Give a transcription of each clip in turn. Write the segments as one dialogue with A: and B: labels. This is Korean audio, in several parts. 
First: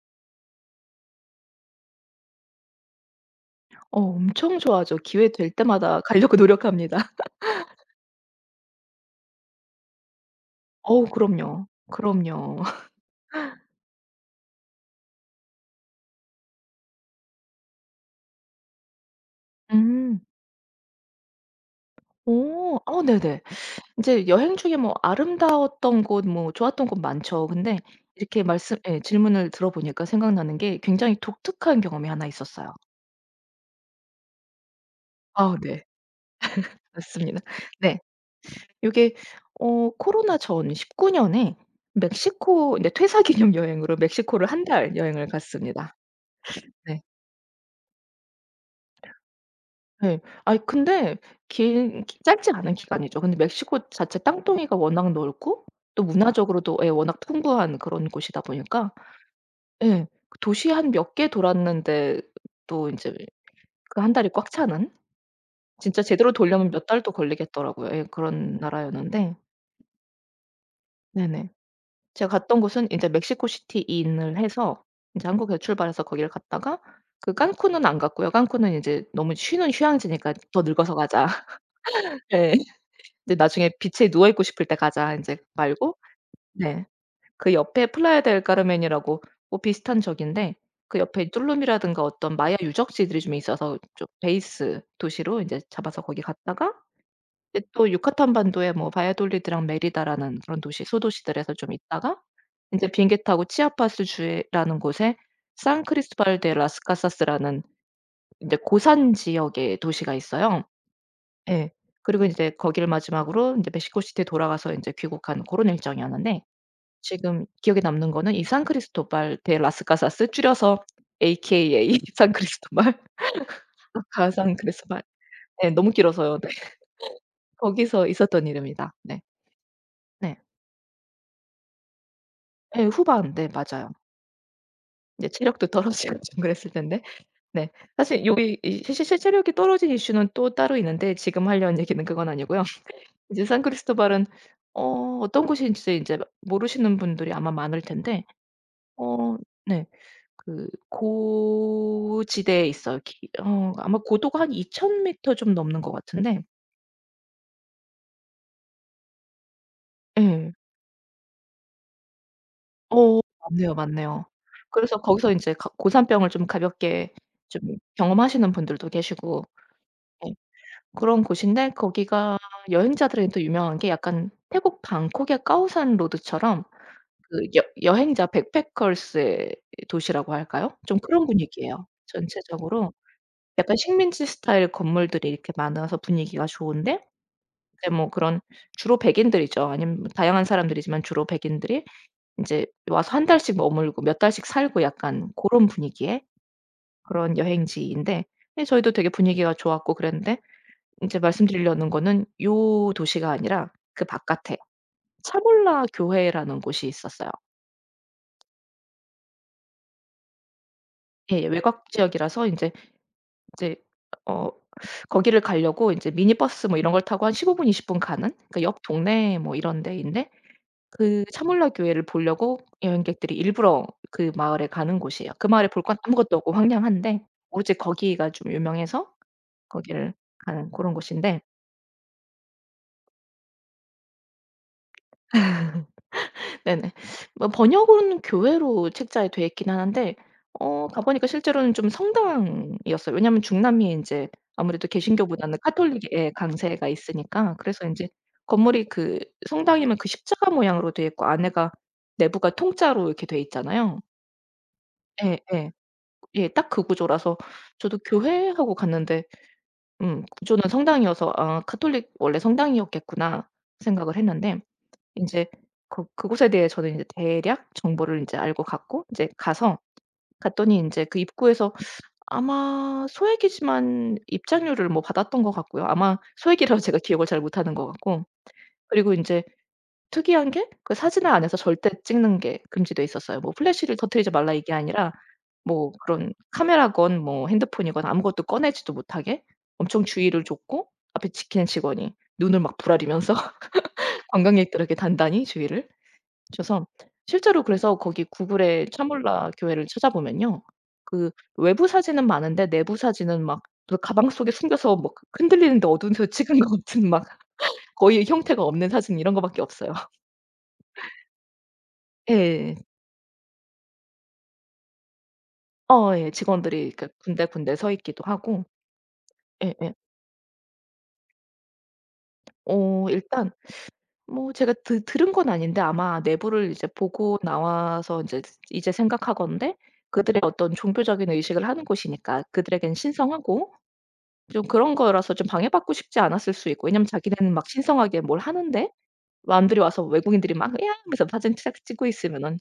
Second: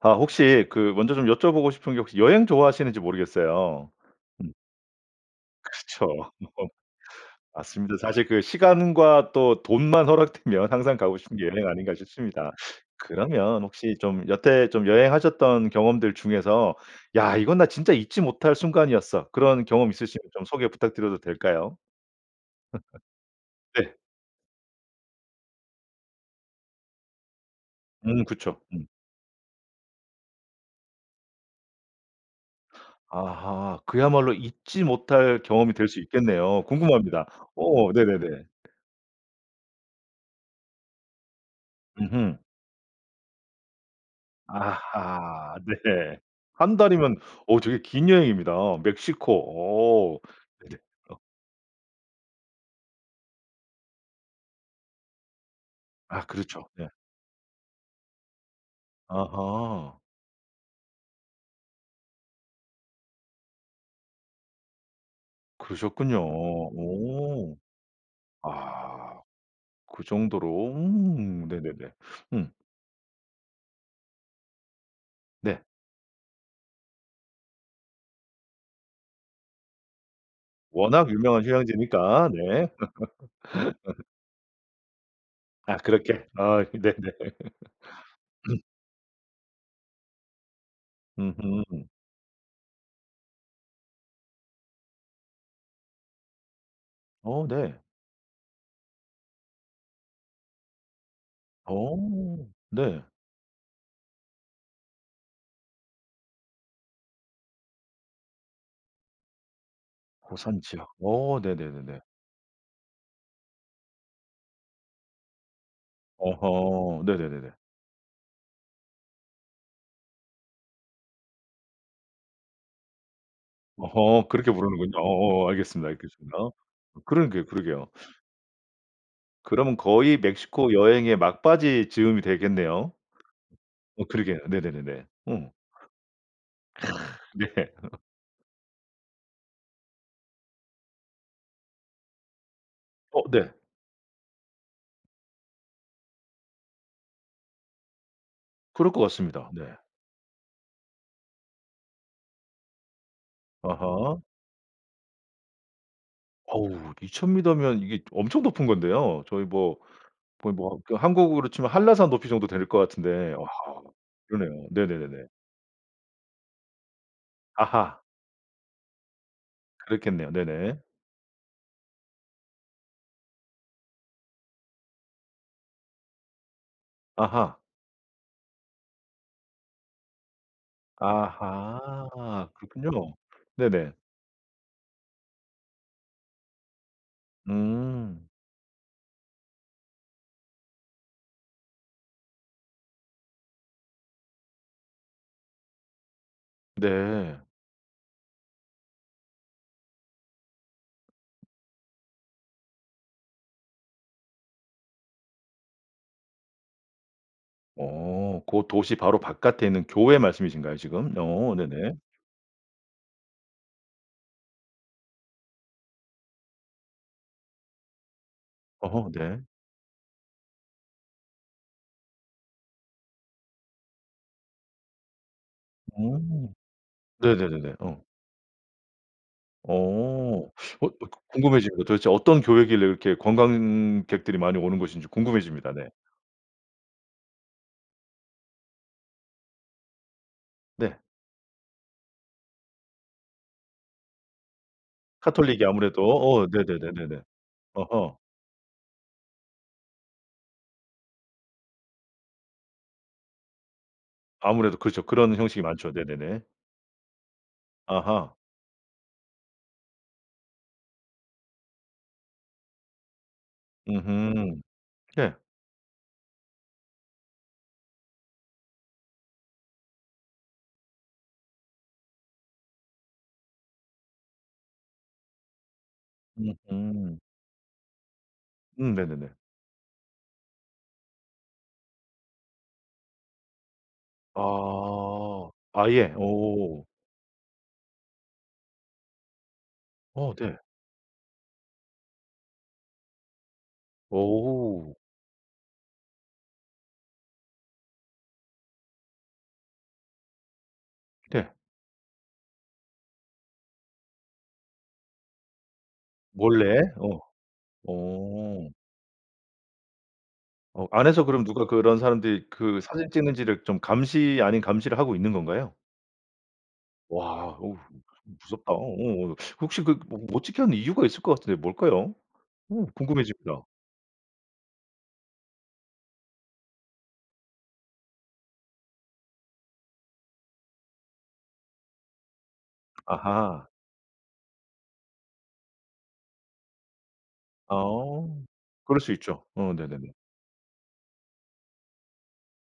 A: 아 혹시 그 먼저 좀 여쭤보고 싶은 게 혹시 여행 좋아하시는지 모르겠어요.
B: 어
A: 음.
B: 엄청 좋아하죠. 기회 될
A: 그렇죠.
B: 때마다 가려고 노력합니다.
A: 맞습니다. 사실 그 시간과 또 돈만 허락되면 항상
B: 어우
A: 가고 싶은게
B: 그럼요.
A: 여행 아닌가 싶습니다.
B: 그럼요.
A: 그러면 혹시 좀 여태 좀 여행하셨던 경험들 중에서 '야 이건 나 진짜 잊지 못할 순간이었어.' 그런 경험
B: 음.
A: 있으시면 좀 소개 부탁드려도 될까요?
B: 오. 아 네네.
A: 네.
B: 인제 여행 중에 뭐 아름다웠던 곳 뭐 좋았던 곳 많죠. 근데
A: 음
B: 이렇게
A: 그쵸.
B: 말씀
A: 음
B: 예 질문을 들어보니까 생각나는 게 굉장히 독특한 경험이 1 있었어요.
A: 아하. 그야말로 잊지 못할
B: 아
A: 경험이
B: 네.
A: 될 수 있겠네요. 궁금합니다.
B: 맞습니다.
A: 오
B: 네.
A: 네네네.
B: 요게 어 코로나 전 19 년에
A: 음흠.
B: 멕시코인데 퇴사기념 여행으로 멕시코를 1 달 여행을
A: 아하.
B: 갔습니다.
A: 네. 1
B: 네.
A: 달이면 어 되게 긴 여행입니다. 멕시코. 어.
B: 네. 아이
A: 네.
B: 근데
A: 어.
B: 긴 짧지 않은 기간이죠. 근데 멕시코 자체 땅덩이가 워낙 넓고 또
A: 아 그렇죠.
B: 문화적으로도 예
A: 예.
B: 워낙 풍부한 그런 곳이다 보니까
A: 아하.
B: 예 도시 한 몇 개 돌았는데 또 이제 그 1 달이 꽉 차는 진짜
A: 그러셨군요.
B: 제대로 돌려면 몇 달도
A: 오.
B: 걸리겠더라고요. 예 그런
A: 아.
B: 나라였는데.
A: 그 정도로? 음
B: 네네.
A: 네네네.
B: 제가
A: 음.
B: 갔던 곳은 인제 멕시코 시티 in을 해서 이제 한국에
A: 네.
B: 출발해서 거기를 갔다가 그 깐쿤은 안 갔고요. '깐쿤은 이제 너무 쉬는 휴양지니까 더 늙어서
A: 워낙
B: 가자.'
A: 유명한 휴양지니까.
B: 예.
A: 네.
B: 네 '나중에 비치에 누워 있고 싶을 때 가자.' 인제
A: 아
B: 말고
A: 그렇게? 아
B: 네.
A: 네 네.
B: 그 옆에 플라야 델 카르멘이라고 뭐 비슷한 저기인데 그 옆에
A: 음흠.
B: 똘룸이라든가 어떤 마야 유적지들이 좀 있어서 저 베이스 도시로 인제 잡아서 거기 갔다가
A: 어
B: 이제
A: 네.
B: 또 유카탄 반도에 뭐 바이아돌리드랑 메리다라는 그런 도시 소도시들에서 좀
A: 어.
B: 있다가 이제
A: 네.
B: 비행기 타고 치아파스 주에라는 곳에 산크리스토발 대 라스카사스라는 인제 고산지역의 도시가 있어요.
A: 고산지역. 어
B: 예.
A: 네네네네.
B: 그리고 이제 거기를 마지막으로 인제 멕시코시티에 돌아가서 인제 귀국한 고런 일정이었는데
A: 어허.
B: 지금
A: 네네네네.
B: 기억에 남는 거는 이산크리스토발 대 라스가사스 줄여서 AKA 산크리스토발
A: 어허 그렇게
B: 가상
A: 부르는군요.
B: 그리스발
A: 어어어
B: 예
A: 알겠습니다,
B: 너무
A: 알겠습니다.
B: 길어서 네
A: 그러게요, 그러게요.
B: 거기서 있었던 일입니다. 네.
A: 그러면 거의
B: 네.
A: 멕시코 여행의 막바지 즈음이
B: 예
A: 되겠네요.
B: 후반 네 맞아요.
A: 어 그러게요. 네네네네.
B: 인제
A: 어.
B: 체력도 떨어지고 좀 그랬을 때인데 네
A: 네.
B: 사실 요기 이 사실 사실 체력이 떨어진 이슈는 또 따로 있는데 지금 하려는 얘기는 그건 아니고요.
A: 어
B: 이제
A: 네.
B: 산크리스토발은 어 어떤 곳인지 인제를 모르시는 분들이 아마 많을 텐데
A: 그럴 것
B: 어
A: 같습니다. 네.
B: 네 그 고 지대에 있어요. 기 어 아마
A: 아하.
B: 고도가 한 2,000 미터 좀 넘는 것 같은데
A: 어우 2,000 미터면 이게 엄청 높은 건데요. 저희 뭐
B: 예.
A: 거의 뭐 그 한국으로 치면 한라산 높이 정도 될 것
B: 어
A: 같은데 아
B: 맞네요. 맞네요.
A: 그러네요.
B: 그래서
A: 네네네네.
B: 거기서 인제 가 고산병을 좀 가볍게 좀
A: 아하.
B: 경험하시는 분들도 계시고
A: 그렇겠네요.
B: 네
A: 네네.
B: 그런 곳인데 거기가 여행자들한테 유명한 게 약간 태국 방콕의 까오산 로드처럼 그
A: 아하.
B: 여 여행자 backpackers의 도시라고 할까요? 좀 그런 분위기에요.
A: 아하. 그렇군요.
B: 전체적으로 약간
A: 네네.
B: 식민지 스타일 건물들이 이렇게 많아서 분위기가 좋은데 이제 뭐
A: 음.
B: 그런 주로 백인들이죠. 아님 다양한 사람들이지만 주로 백인들이 인제 와서 1 달씩 머물고 몇 달씩 살고 약간 고런 분위기의
A: 네.
B: 그런 여행지인데 예 저희도 되게 분위기가 좋았고 그랬는데 이제 말씀드리려는 거는 요 도시가 아니라 그 바깥에 차물라 교회라는 곳이 있었어요.
A: 어. 고 도시 바로 바깥에 있는 교회 말씀이신가요 지금?
B: 예.
A: 오
B: 외곽
A: 네네.
B: 지역이라서 인제 이제 어 거기를 가려고 이제 미니 버스 뭐 이런 걸 타고 한 15 분, 20 분 가는? 그러니까 옆
A: 어허.
B: 동네
A: 네.
B: 뭐 이런 데인데 그 차물라 교회를 보려고 여행객들이 일부러 그 마을에 가는 곳이에요. 그 마을에 볼 건 아무것도 없고
A: 오.
B: 황량한데 오로지
A: 네네네네. 어.
B: 거기가 좀 유명해서 거기를
A: 어. 어
B: 가는
A: 그
B: 그런 곳인데
A: 궁금해집니다. 도대체 어떤 교회길래 이렇게 관광객들이 많이 오는 것인지 궁금해집니다. 네.
B: 네네. 뭐 번역은 교회로 책자에 되어 있기는 하는데 어
A: 네.
B: 가 보니까 실제로는 좀 성당이었어요. 왜냐하면 중남미에 인제 아무래도 개신교보다는
A: 카톨릭이
B: 가톨릭의
A: 아무래도.
B: 예
A: 어
B: 강세가
A: 네네네네네.
B: 있으니까 그래서인지
A: 아하.
B: 건물이 그 성당이면 그 십자가 모양으로 되어 있고 안에가 내부가 통짜로 이렇게 되어 있잖아요.
A: 아무래도 그렇죠. 그런
B: 예
A: 형식이
B: 예.
A: 많죠. 네네네.
B: 예 딱 그 구조라서 저도
A: 아하.
B: '교회?' 하고 갔는데 구조는 성당이어서 아 카톨릭 '원래 성당이었겠구나.' 생각을 했는데
A: 음흠. 예.
B: 인제 그 그곳에 대해 저는 인제 대략 정보를 인제 알고 갔고 인제 가서 갔더니 인제 그 입구에서 아마 소액이지만 입장료를 뭐 받았던 것 같고요. 아마 소액이라 제가
A: 음흠.
B: 기억을 잘 못하는 것 같고
A: 음
B: 그리고
A: 네네네.
B: 인제 특이한 게 그 사진을 안에서 절대 찍는 게 금지돼 있었어요. 뭐 플래시를 터트리지 말라 이게 아니라
A: 아.
B: 뭐
A: 아예?
B: 그런
A: 오.
B: 카메라건 뭐 핸드폰이건 아무것도 꺼내지도 못하게 엄청
A: 어
B: 주의를
A: 네.
B: 줬고 앞에 지키는 직원이 눈을 막 부라리면서 관광객들에게
A: 오.
B: 단단히 주의를 줘서 실제로 그래서 거기 구글에 차물라 교회를 찾아보면요. 그
A: 네.
B: 외부 사진은 많은데 내부 사진은 막 그 가방 속에 숨겨서 막 흔들리는데 어두운 데서 찍은
A: 원래?
B: 것 같은
A: 어.
B: 막 거의 형태가
A: 오.
B: 없는 사진 이런 것밖에 없어요.
A: 어 안에서 그럼 누가 그런 사람들이
B: 예.
A: 그 사진 찍는지를 좀 감시 아닌 감시를 하고 있는 건가요?
B: 어 예. 직원들이 그러니까
A: 와.
B: 군데군데
A: 오우
B: 서 있기도 하고
A: 무섭다. 오오. 혹시
B: 예예.
A: 그 못 못 찍게 하는 이유가 있을 것 같은데 뭘까요? 오
B: 어 일단
A: 궁금해집니다.
B: 뭐 제가 드 들은 건 아닌데 아마 내부를 이제 보고 나와서 인제 스 이제 생각하건대 그들의 어떤 종교적인 의식을 하는 곳이니까 그들에게는
A: 아하.
B: 신성하고 좀 그런 거라서 좀 방해받고 싶지 않았을 수 있고 왜냐하면 자기는 막 신성하게
A: 어.
B: 뭘 하는데
A: 그럴 수 있죠. 어
B: 남들이 와서
A: 네네네.
B: 외국인들이 막 "이야." 하면서 사진 짝 찍고 있으면은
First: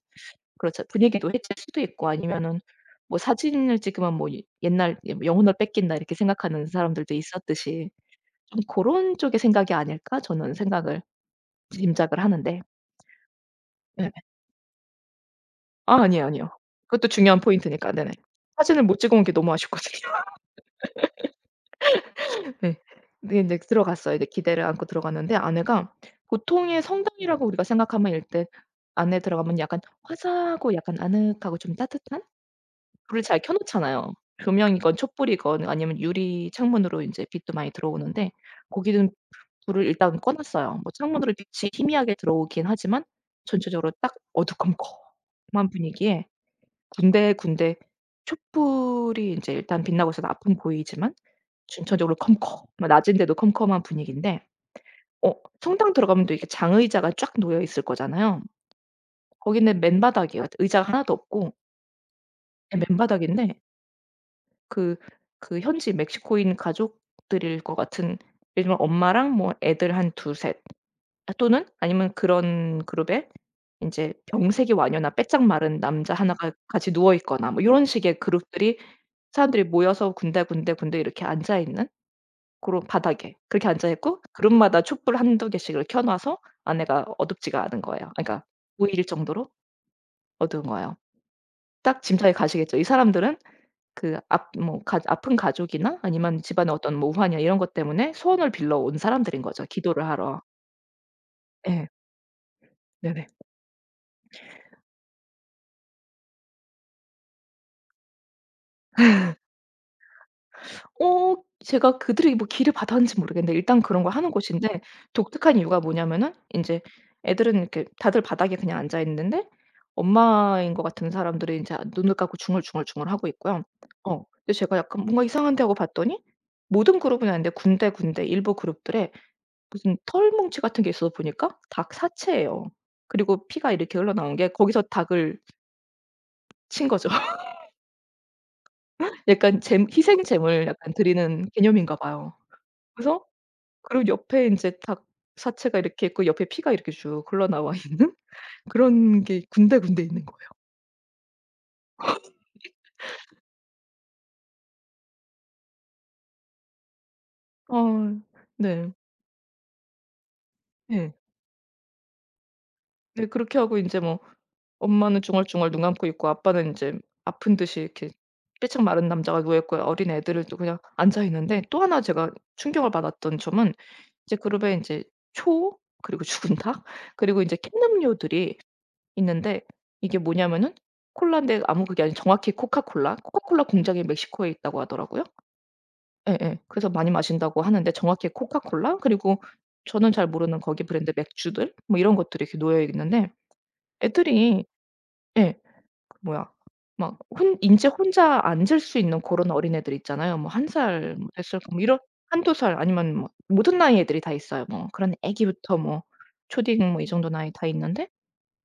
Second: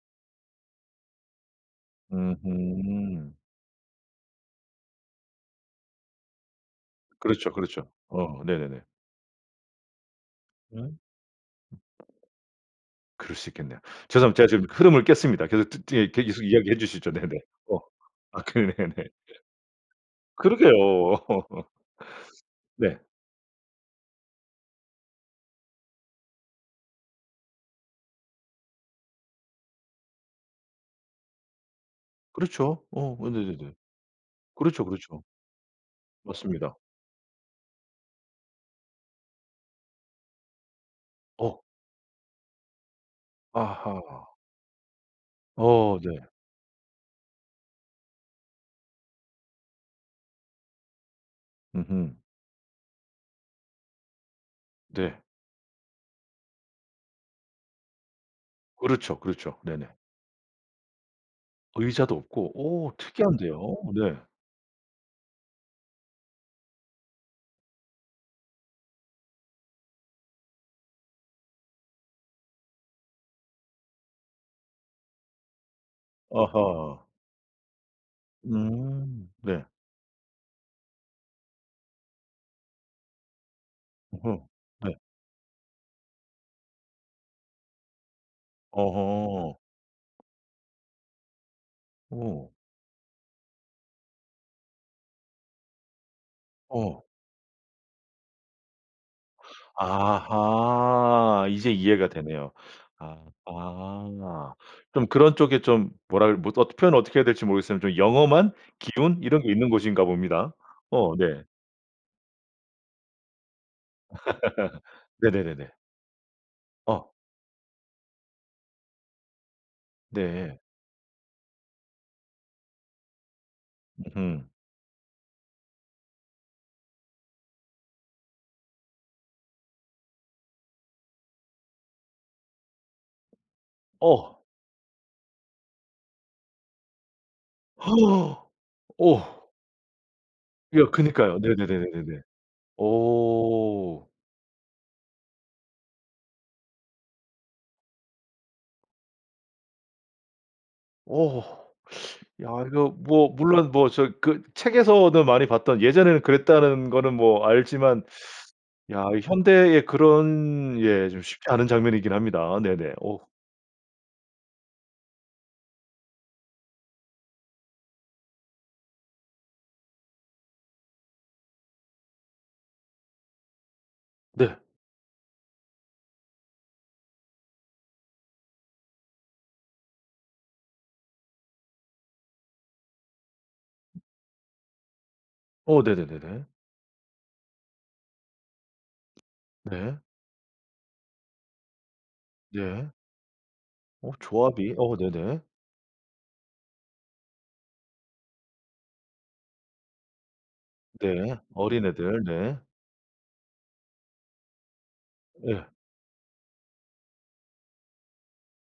B: 그렇잖 분위기도 해칠 수도 있고 아니면은 뭐
A: 음흠.
B: 사진을 찍으면 뭐 예 옛날 여 '영혼을 뺏긴다.' 이렇게 생각하는 사람들도
A: 그렇죠, 그렇죠.
B: 있었듯이
A: 어.
B: 좀
A: 네네네.
B: '고런 쪽의 생각이 아닐까.' 저는
A: 음.
B: 생각을 짐작을 하는데
A: 그럴 수 있겠네요.
B: 예.
A: 죄송합 제가 지금 흐름을 깼습니다. 계속 뜨
B: 아
A: 뜨 예
B: 아니요
A: 계속
B: 아니요.
A: 이야기해
B: 그것도
A: 주시죠. 네네.
B: 중요한
A: 어.
B: 포인트니까 네네.
A: 아 그러네.
B: 사진을 못
A: 네.
B: 찍어 온 게 너무 아쉽거든요.
A: 그러게요.
B: 예.
A: 네.
B: 근데 이제 들어갔어요. 이제 기대를 안고 들어갔는데 안에가 보통의 성당이라고 우리가 생각하면 일단 안에 들어가면 약간 화사하고 약간 아늑하고 좀 따뜻한
A: 그렇죠. 어.
B: 불을
A: 어
B: 잘 켜
A: 네네네네.
B: 놓잖아요.
A: 그렇죠,
B: 조명이건
A: 그렇죠.
B: 촛불이건 아니면 유리
A: 맞습니다.
B: 창문으로 인제 빛도 많이 들어오는데 거기는 불을 일단 꺼 놨어요. 뭐 창문으로
A: 어.
B: 빛이 희미하게 들어오긴 하지만 전체적으로 딱
A: 아하.
B: 어두컴컴한
A: 어 네.
B: 분위기에 군데군데 촛불이 이제 일단 빛나고 있어서 앞은 보이지만 전체적으로
A: 음흠.
B: 컴컴한 낮인데도 컴컴한 분위기인데
A: 네.
B: 어 성당 들어가면 또 이렇게 장의자가 쫙 놓여 있을 거잖아요.
A: 그렇죠, 그렇죠.
B: 거기는
A: 네네.
B: 맨바닥이에요. 의자 1 도 없고
A: 의자도 없고?
B: 예
A: 오 특이한데요.
B: 맨바닥인데
A: 네.
B: 그 그 현지 멕시코인 가족들일 것 같은 예를 들면 엄마랑 뭐 애들 한 2 3 또는 아니면 그런 그룹에 인제 병색이 완연한 빼짝 마른 남자 1 가 같이
A: 아하.
B: 누워있거나 뭐 요런 식의 그룹들이
A: 음. 네.
B: 사람들이 모여서 군데 군데 군데 이렇게 앉아 있는 고런 바닥에 그렇게 앉아 있고
A: 어허.
B: 그룹마다
A: 네.
B: 촛불 1-2 개씩을 켜놔서 안에가 어둡지가 않은 거예요. 아 그러니까 안 보일 정도로
A: 어허.
B: 어두운 거예요. 딱 짐작이
A: 오.
B: 가시겠죠? 이 사람들은 그 압 뭐 가조 아픈 가족이나 아니면 집안에 어떤
A: 어.
B: 뭐 우환이나 이런 것 때문에 소원을 빌려 온 사람들인 거죠 기도를 하러.
A: 아하. 이제
B: 예.
A: 이해가 되네요.
B: 네네.
A: 아하. 그럼 그런 쪽에 좀 뭐라 해 뭐 어떻 표현 어떻게 해야할지 모르겠습 좀 영험한 기운 이런 게 있는 곳인가 봅니다. 어
B: 어
A: 네.
B: 제가 그들에게 뭐 기를 받았는지 모르겠는데 일단 그런 걸 하는 곳인데 독특한
A: 네네네네.
B: 이유가 뭐냐하면은 인제
A: 어.
B: 애들은 이렇게 다들 바닥에 그냥 앉아 있는데
A: 네.
B: 엄마인 것 같은 사람들은 자 눈을 감고 중얼 중얼 중얼하고 있고요. 어.
A: 음흠.
B: 제가 약간 '뭔가 이상한데.' 하고 봤더니 모든 그룹은 아닌데 군데 군데 일부 그룹들에 무슨 털뭉치 같은 게 있어서 보니까 닭 사체예요. 그리고 피가 이렇게 흘러나오는
A: 어.
B: 게 거기서 닭을 친 거죠.
A: 오.
B: 약간 잼 희생 재물을
A: 여
B: 약간
A: 그니까요.
B: 드리는 개념인가
A: 네네네네네네.
B: 봐요. 그래서 그리고
A: 오.
B: 옆에 인제 닭 사체가 이렇게 있고 옆에 피가 이렇게 쭉 흘러 나와 있는 그런 게 군데 군데 있는 거예요.
A: 오. 야 이거 뭐 물론 뭐 저 그 책에서도 많이 봤던 예전에는 그랬다는 거는 뭐 알지만
B: 어 네.
A: 야 이 현대에 그런 예
B: 예.
A: 쉽지 않은 장면이긴 합니다. 네네. 오.
B: 네 그렇게 하고 인제 뭐 엄마는 중얼중얼 눈 감고 있고 아빠는 인제 아픈 듯이 이렇게 삐쩍 마른 남자가 누워 있고요. 어린 애들은 또 그냥 앉아 있는데 또 1 제가 충격을 받았던 점은 인제
A: 네.
B: 그룹에 이제 초 그리고 죽은 닭 그리고 인제 캔음료들이 있는데 이게 뭐냐하면은 콜라인데 아무 그게 아니라 정확히 코카콜라 코카콜라 공장이 멕시코에 있다고 하더라고요.
A: 어 네네네네.
B: 예예. 그래서 많이 마신다고 하는데 정확히 코카콜라 그리고
A: 네.
B: 저는 잘 모르는 거기 브랜드 맥주들 뭐 이런 것들이 이렇게 놓여
A: 네.
B: 있는데
A: 어
B: 애들이
A: 조합이? 어 네네.
B: 예 그 뭐야 막 혼 인제 혼자 앉을 수 있는 그런 어린 애들 있잖아요. 뭐 1 살
A: 네.
B: 몇 살 뭐 이런
A: 어린애들?
B: 1-2
A: 네.
B: 살 아니면 막 모든 나이의 애들이 다 있어요. 뭐 그런
A: 예.
B: 애기부터 뭐 초딩 뭐 이 정도 나이 다 있는데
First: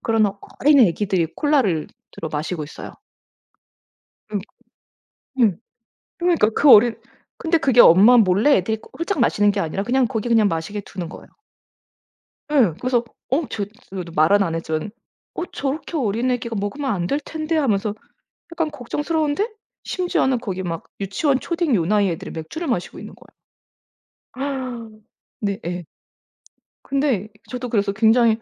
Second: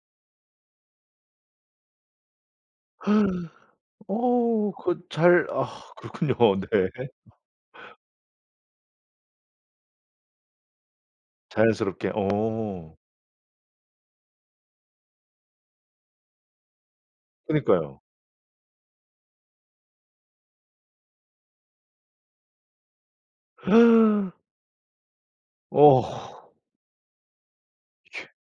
B: 그런 어 어린 애기들이 콜라를 들어 마시고 있어요. 음.
A: 어 그거 잘
B: 음.
A: 아 그렇군요.
B: 그러니까
A: 네.
B: 그 어린 근데 그게 엄마 몰래 애들이 그 홀짝 마시는 게 아니라 그냥 거기 그냥 마시게 두는 거예요.
A: 자연스럽게?
B: 예.
A: 어.
B: 그래서 어 저 그래도 말은 안 했지만 '어 저렇게 어린 애기가 먹으면 안 될 텐데?' 하면서
A: 그니까요.
B: 약간 걱정스러운데 심지어는 거기 막 유치원, 초딩 요 나이 애들이 맥주를 마시고 있는 거예요. 네 예.
A: 어.
B: 근데 저도 그래서
A: 이게
B: 굉장히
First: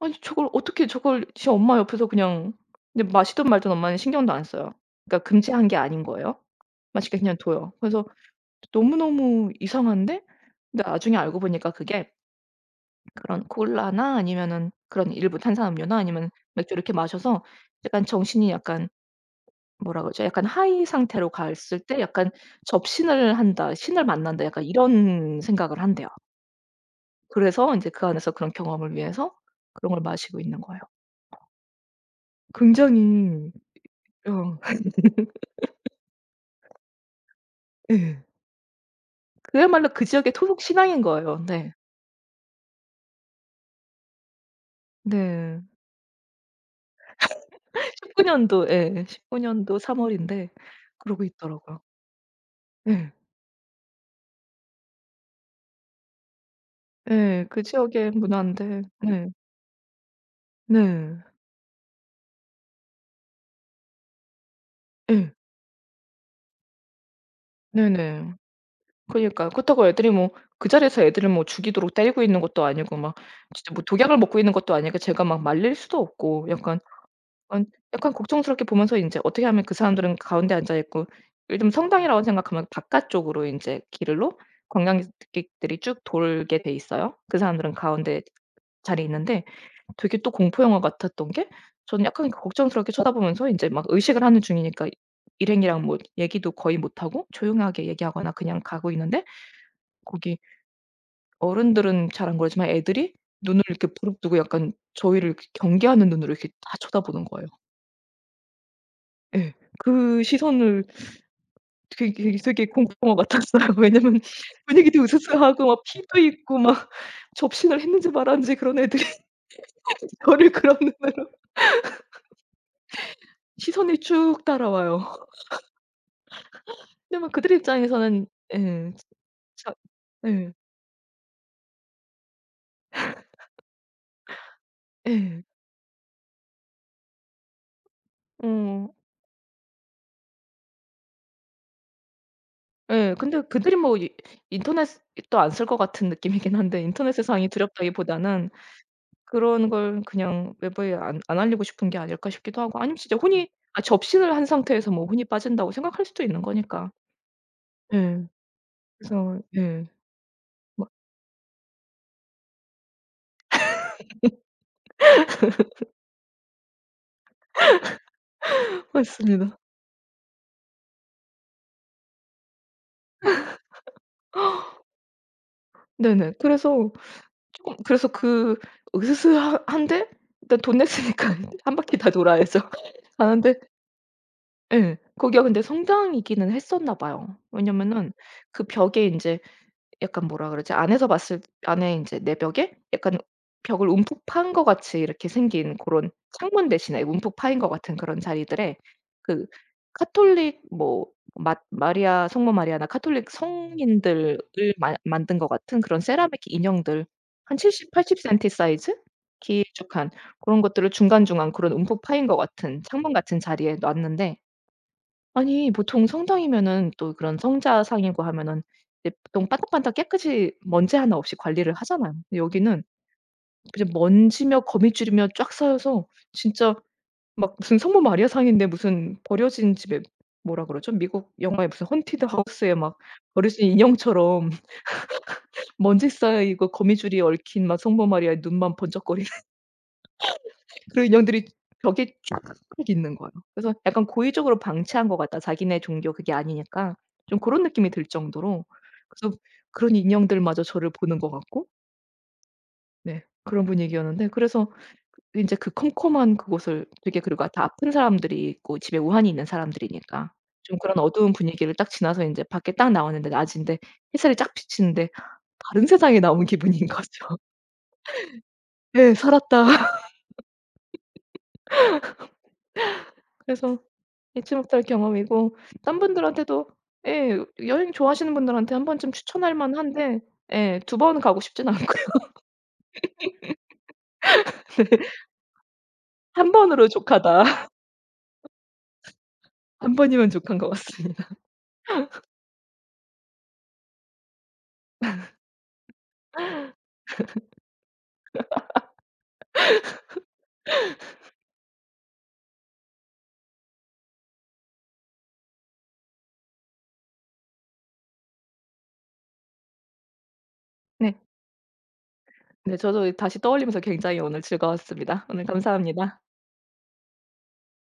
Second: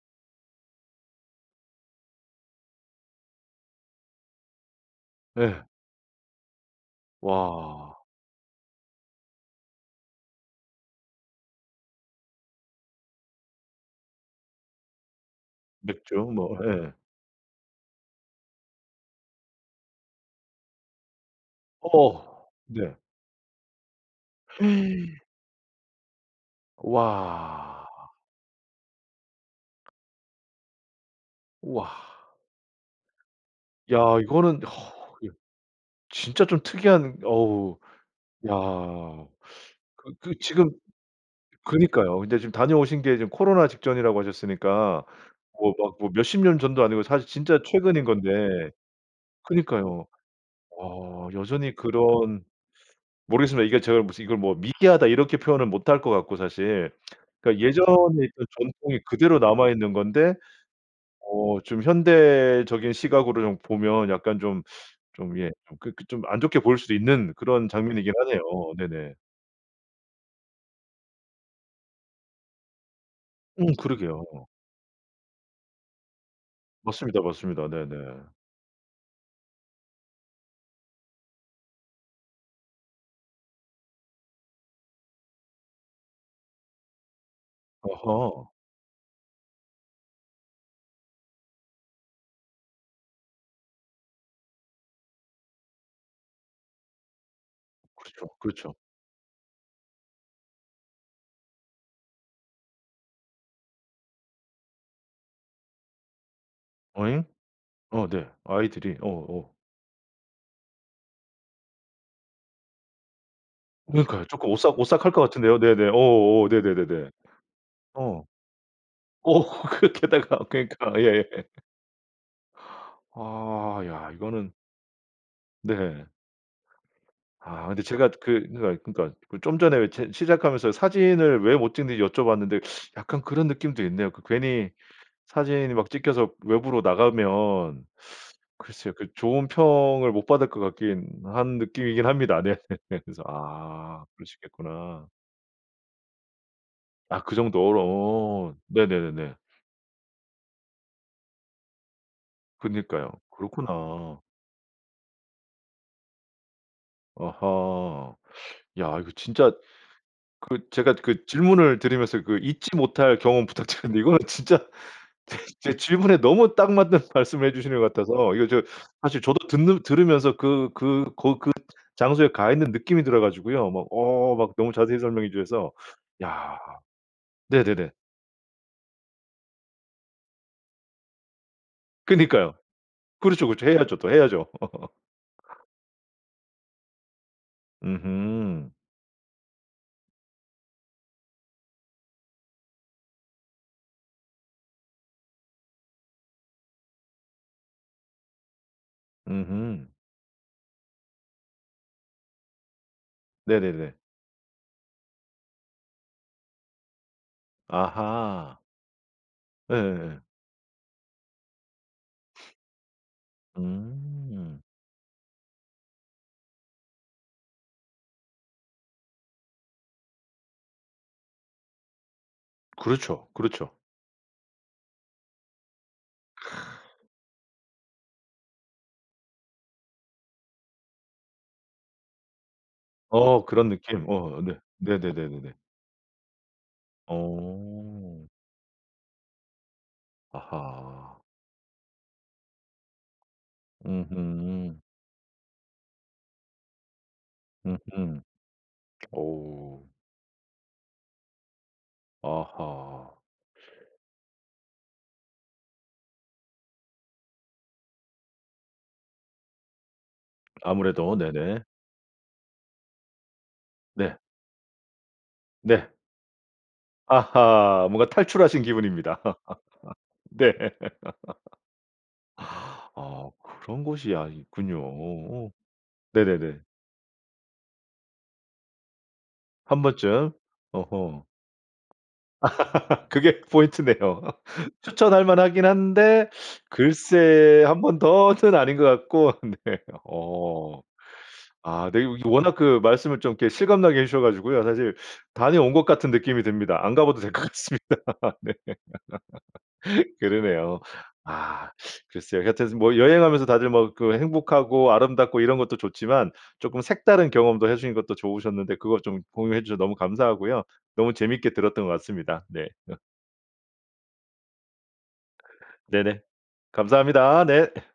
B: '아니 저걸 어떻게 저걸 지 엄마 옆에서 그냥' 근데 마시든 말든 엄마는 신경도 안 써요. 그러니까
A: 예.
B: 금지한 게 아닌 거예요. 마시게 그냥 둬요.
A: 와.
B: 그래서 너무 너무 이상한데 근데 나중에 알고 보니까 그게 그런 콜라나 아니면은 그런 일부 탄산음료나
A: 맥주?
B: 아니면
A: 뭐
B: 맥주 이렇게
A: 예.
B: 마셔서 약간 정신이 약간 뭐라 그러죠? 약간 high 상태로 갔을 때 약간
A: 어. 네.
B: '접신을 한다. 신을 만난다.' 약간 이런 생각을 한대요. 그래서
A: 와.
B: 인제 그 안에서 그런 경험을 위해서 그런 걸 마시고 있는 거예요. 어.
A: 와.
B: 굉장히
A: 야
B: 어.
A: 이거는 어 예 진짜 좀 특이한 어우
B: 예.
A: 야.
B: 그야말로 그
A: 그 그
B: 지역의 토속
A: 지금
B: 신앙인 거예요. 네.
A: 그니까요. 근데 지금 다녀오신 게 지금 코로나 직전이라고 하셨으니까
B: 네.
A: 뭐 막 뭐 몇십 년 전도 아니고 사실 진짜 최근인
B: 19
A: 건데.
B: 년도. 예 19 년도 3
A: 그니까요.
B: 월인데 그러고
A: 어 여전히
B: 있더라고요.
A: 그런
B: 예.
A: 모르겠습니다. 이게 제가 무슨 이걸 뭐 "미개하다." 이렇게 표현을 못할 것 같고 사실
B: 예.
A: 그
B: 그 지역의
A: 예전의 그
B: 문화인데
A: 전통이
B: 네.
A: 그대로 남아 있는 건데
B: 네.
A: 어 좀 현대적인 시각으로 좀 보면 약간 좀,
B: 예.
A: 좀 예 좀 그렇게 좀 안 좋게 보일 수도 있는 그런
B: 네
A: 장면이긴
B: 네.
A: 하네요. 네네.
B: 그러니까요. 그렇다고 애들이 뭐 그 자리에서 애들을 뭐 죽이도록 때리고 있는 것도 아니고 막
A: 음
B: 진짜 막 진짜 뭐 독약을
A: 그러게요.
B: 먹고 있는 것도 아니니까 제가 막 말릴 수도 없고 약간
A: 맞습니다.
B: 안
A: 맞습니다. 네네.
B: 걱정스럽게 보면서 인제 어떻게 하면 그 사람들은 가운데 앉아 있고 요즘 성당이라고 생각하면 바깥쪽으로 인제 길로 관광객들이 쭉 돌게 돼 있어요. 그 사람들은 가운데
A: 아하.
B: 자리에 있는데 되게 또 공포 영화 같았던 게 저는 약간 걱정스럽게 쳐다보면서 인제 막 의식을 하는 중이니까 일행이랑 뭐 얘기도 거의 못하고 조용하게
A: 그렇죠.
B: 얘기하거나 그냥
A: 그렇죠.
B: 가고 있는데 거기 어른들은 잘 안 그러지만 애들이 눈을 이렇게 부릅뜨고 약간 저희를 그 경계하는 눈으로 이렇게 다
A: 오잉?
B: 쳐다보는 거예요.
A: 아 네. 아이들이? 어
B: 예.
A: 어.
B: 그 시선을 되게 되게 공포 영화 같았어요. 왜냐하면
A: 그니까요. 쪼끔 오싹
B: 분위기도
A: 오싹할 것 같은데요?
B: 으스스하고 막
A: 네네.
B: 피도
A: 오 오.
B: 있고 막
A: 네네네네.
B: 접신을 했는지
A: 어.
B: 말았는지 그런 애들이
A: 그렇게 하다가
B: 저를 그런 그런
A: 그니까 예.
B: 눈으로.
A: 아.
B: 시선이
A: 야
B: 쭉
A: 이거는
B: 따라와요.
A: 네.
B: 근데 막 그들의
A: 아 근데 제가
B: 입장에서는
A: 그
B: 예.
A: 그러니까 그러니까 그 좀
B: 진짜
A: 전에 왜 이제
B: 예.
A: 시작하면서 사진을 왜 못찍는지 여쭤봤는데 약간 그런 느낌도 있네요. 그 괜히
B: 예.
A: 사진이 막 찍혀서 외부로 나가면
B: 어.
A: 글쎄요. 그 좋은 평을 못 받을 것 같긴 한 느낌이긴 합니다. 네.
B: 예.
A: 그래서
B: 근데 그들이 뭐
A: 아.
B: 이
A: 그럴 수 있겠구나.
B: 인터넷으도 안 쓸 것 같은 느낌이긴 한데 인터넷
A: 아 그
B: 세상이
A: 정도로
B: 두렵다기보다는
A: 어. 네네네네.
B: '그런 걸 그냥 외부에 안 안 알리고 싶은 게 아닐까.' 싶기도 하고 아니면
A: 그니까요.
B: 진짜 혼이 아
A: 그렇구나.
B: 접신을 한 상태에서 뭐 혼이 빠진다고 생각할 수도 있는 거니까.
A: 아하.
B: 예.
A: 야 이거
B: 그래서
A: 진짜
B: 예.
A: 그
B: 막
A: 제가 그 질문을 들으면서 그 잊지 못할 경험 부탁드렸는데 이건 진짜 제 제 질문에 너무 딱 맞는 말씀해 주시는 것 같아서 이거 저 사실 저도
B: 맞습니다.
A: 듣는 들으면서 그 그 거 그 장소에 가 있는 느낌이 들어 가지고요. 막 어 막 너무 자세히 설명해 주셔서
B: 네네.
A: 야.
B: 그래서 쪼금
A: 네네네.
B: 그래서 그 으스스하 한데 그 돈 냈으니까 1 바퀴 다
A: 그니까요.
B: 돌아야죠.
A: 그렇죠,
B: 가는데
A: 그렇죠. 해야죠. 또 해야죠.
B: 예. 거기가 근데 성당이기는 했었나봐요. 왜냐하면은 그
A: 음흠.
B: 벽에 인제 약간 뭐라 그러지? 안에서 봤을 안에 인제 내벽에 약간 벽을 움푹 판 것 같이 이렇게 생긴 고런 창문 대신에 움푹 파인 것 같은 그런 자리들에 그
A: 음흠.
B: 가톨릭 뭐 마 마리아 성모 마리아나 가톨릭
A: 네네네.
B: 성인들을 마 만든 것 같은 그런 세라믹 인형들 한 70 80 센티
A: 아하.
B: 사이즈 길쭉한
A: 예예예.
B: 고런 것들을 중간중간 그런 움푹 파인 것 같은 창문 같은 자리에 놓았는데
A: 음.
B: 아니 보통 성당이면은 또 그런 성자상이고 하면은 이제 보통 반짝반짝 깨끗이 먼지 1 없이 관리를 하잖아요. 근데 여기는
A: 그렇죠. 그렇죠.
B: 그냥 먼지며 거미줄이며 쫙 쌓여서 진짜 막 무슨 성모 마리아상인데 무슨 버려진 집에 뭐라 그러죠? 미국 영화에 무슨 헌티드 하우스의 막
A: 어 그런
B: 버려진
A: 느낌? 어
B: 인형처럼
A: 네. 네네네네네.
B: 먼지 쌓여 이거 거미줄이 얽힌 막 성모
A: 오.
B: 마리아의 눈만 번쩍거리는 그런
A: 아하.
B: 인형들이 벽에 쫙 있는 거예요. 그래서 '약간 고의적으로
A: 음흠.
B: 방치한 것 같다. 자기네 종교 그게 아니니까.' 좀 고런 느낌이 들
A: 음흠.
B: 정도로 그래서
A: 오우.
B: 그런 인형들마저 저를 보는 것 같고
A: 아하.
B: 네. 그런 분위기였는데 그래서 인제 그 컴컴한 그곳을 되게 그리고 다 아픈 사람들이 있고 집에 우환이 있는 사람들이니까 좀 그런
A: 아무래도.
B: 어두운
A: 네네.
B: 분위기를 딱 지나서 인제 밖에 딱 나왔는데 낮인데
A: 네.
B: 햇살이 쫙 비치는데 다른
A: 네.
B: 세상에 나온 기분인 거죠.
A: 아하. 뭔가 탈출하신
B: 네
A: 기분입니다.
B: '살았다.'
A: 네. 아
B: 그래서
A: 그런 곳이 아
B: 잊지
A: 있군요.
B: 못할
A: 오.
B: 경험이고 딴
A: 네네네.
B: 분들한테도 예 여행 좋아하시는 분들한테 한 번쯤 추천할
A: 1
B: 만한데
A: 번쯤?
B: 예 2 번은
A: 어허.
B: 가고 싶진 않고요.
A: 그게 포인트네요.
B: 네.
A: 추천할 만하긴 한데
B: 1 번으로 족하다.
A: 글쎄 1 번 더는 아닌 것 같고 네.
B: 1 번이면 족한 것
A: 어.
B: 같습니다.
A: 아 네 이 워낙 그 말씀을 좀 이렇게 실감나게 해 주셔 가지고요. 사실 다녀온 것 같은 느낌이 듭니다. 안 가 봐도 될 것 같습니다. 네. 그러네요. 아 글쎄요. 하여튼 스 뭐 여행하면서 다들 뭐 그 행복하고 아름답고 이런 것도 좋지만 쪼끔 색다른 경험도 해 주신 것도 좋으셨는데 그걸 좀 공유해 주셔서 너무 감사하고요. 너무
B: 네.
A: 재미있게 들었던 것 같습니다. 네.
B: 네. 저도 다시 떠올리면서 굉장히 오늘 즐거웠습니다. 오늘
A: 네네.
B: 감사합니다.
A: 감사합니다. 네.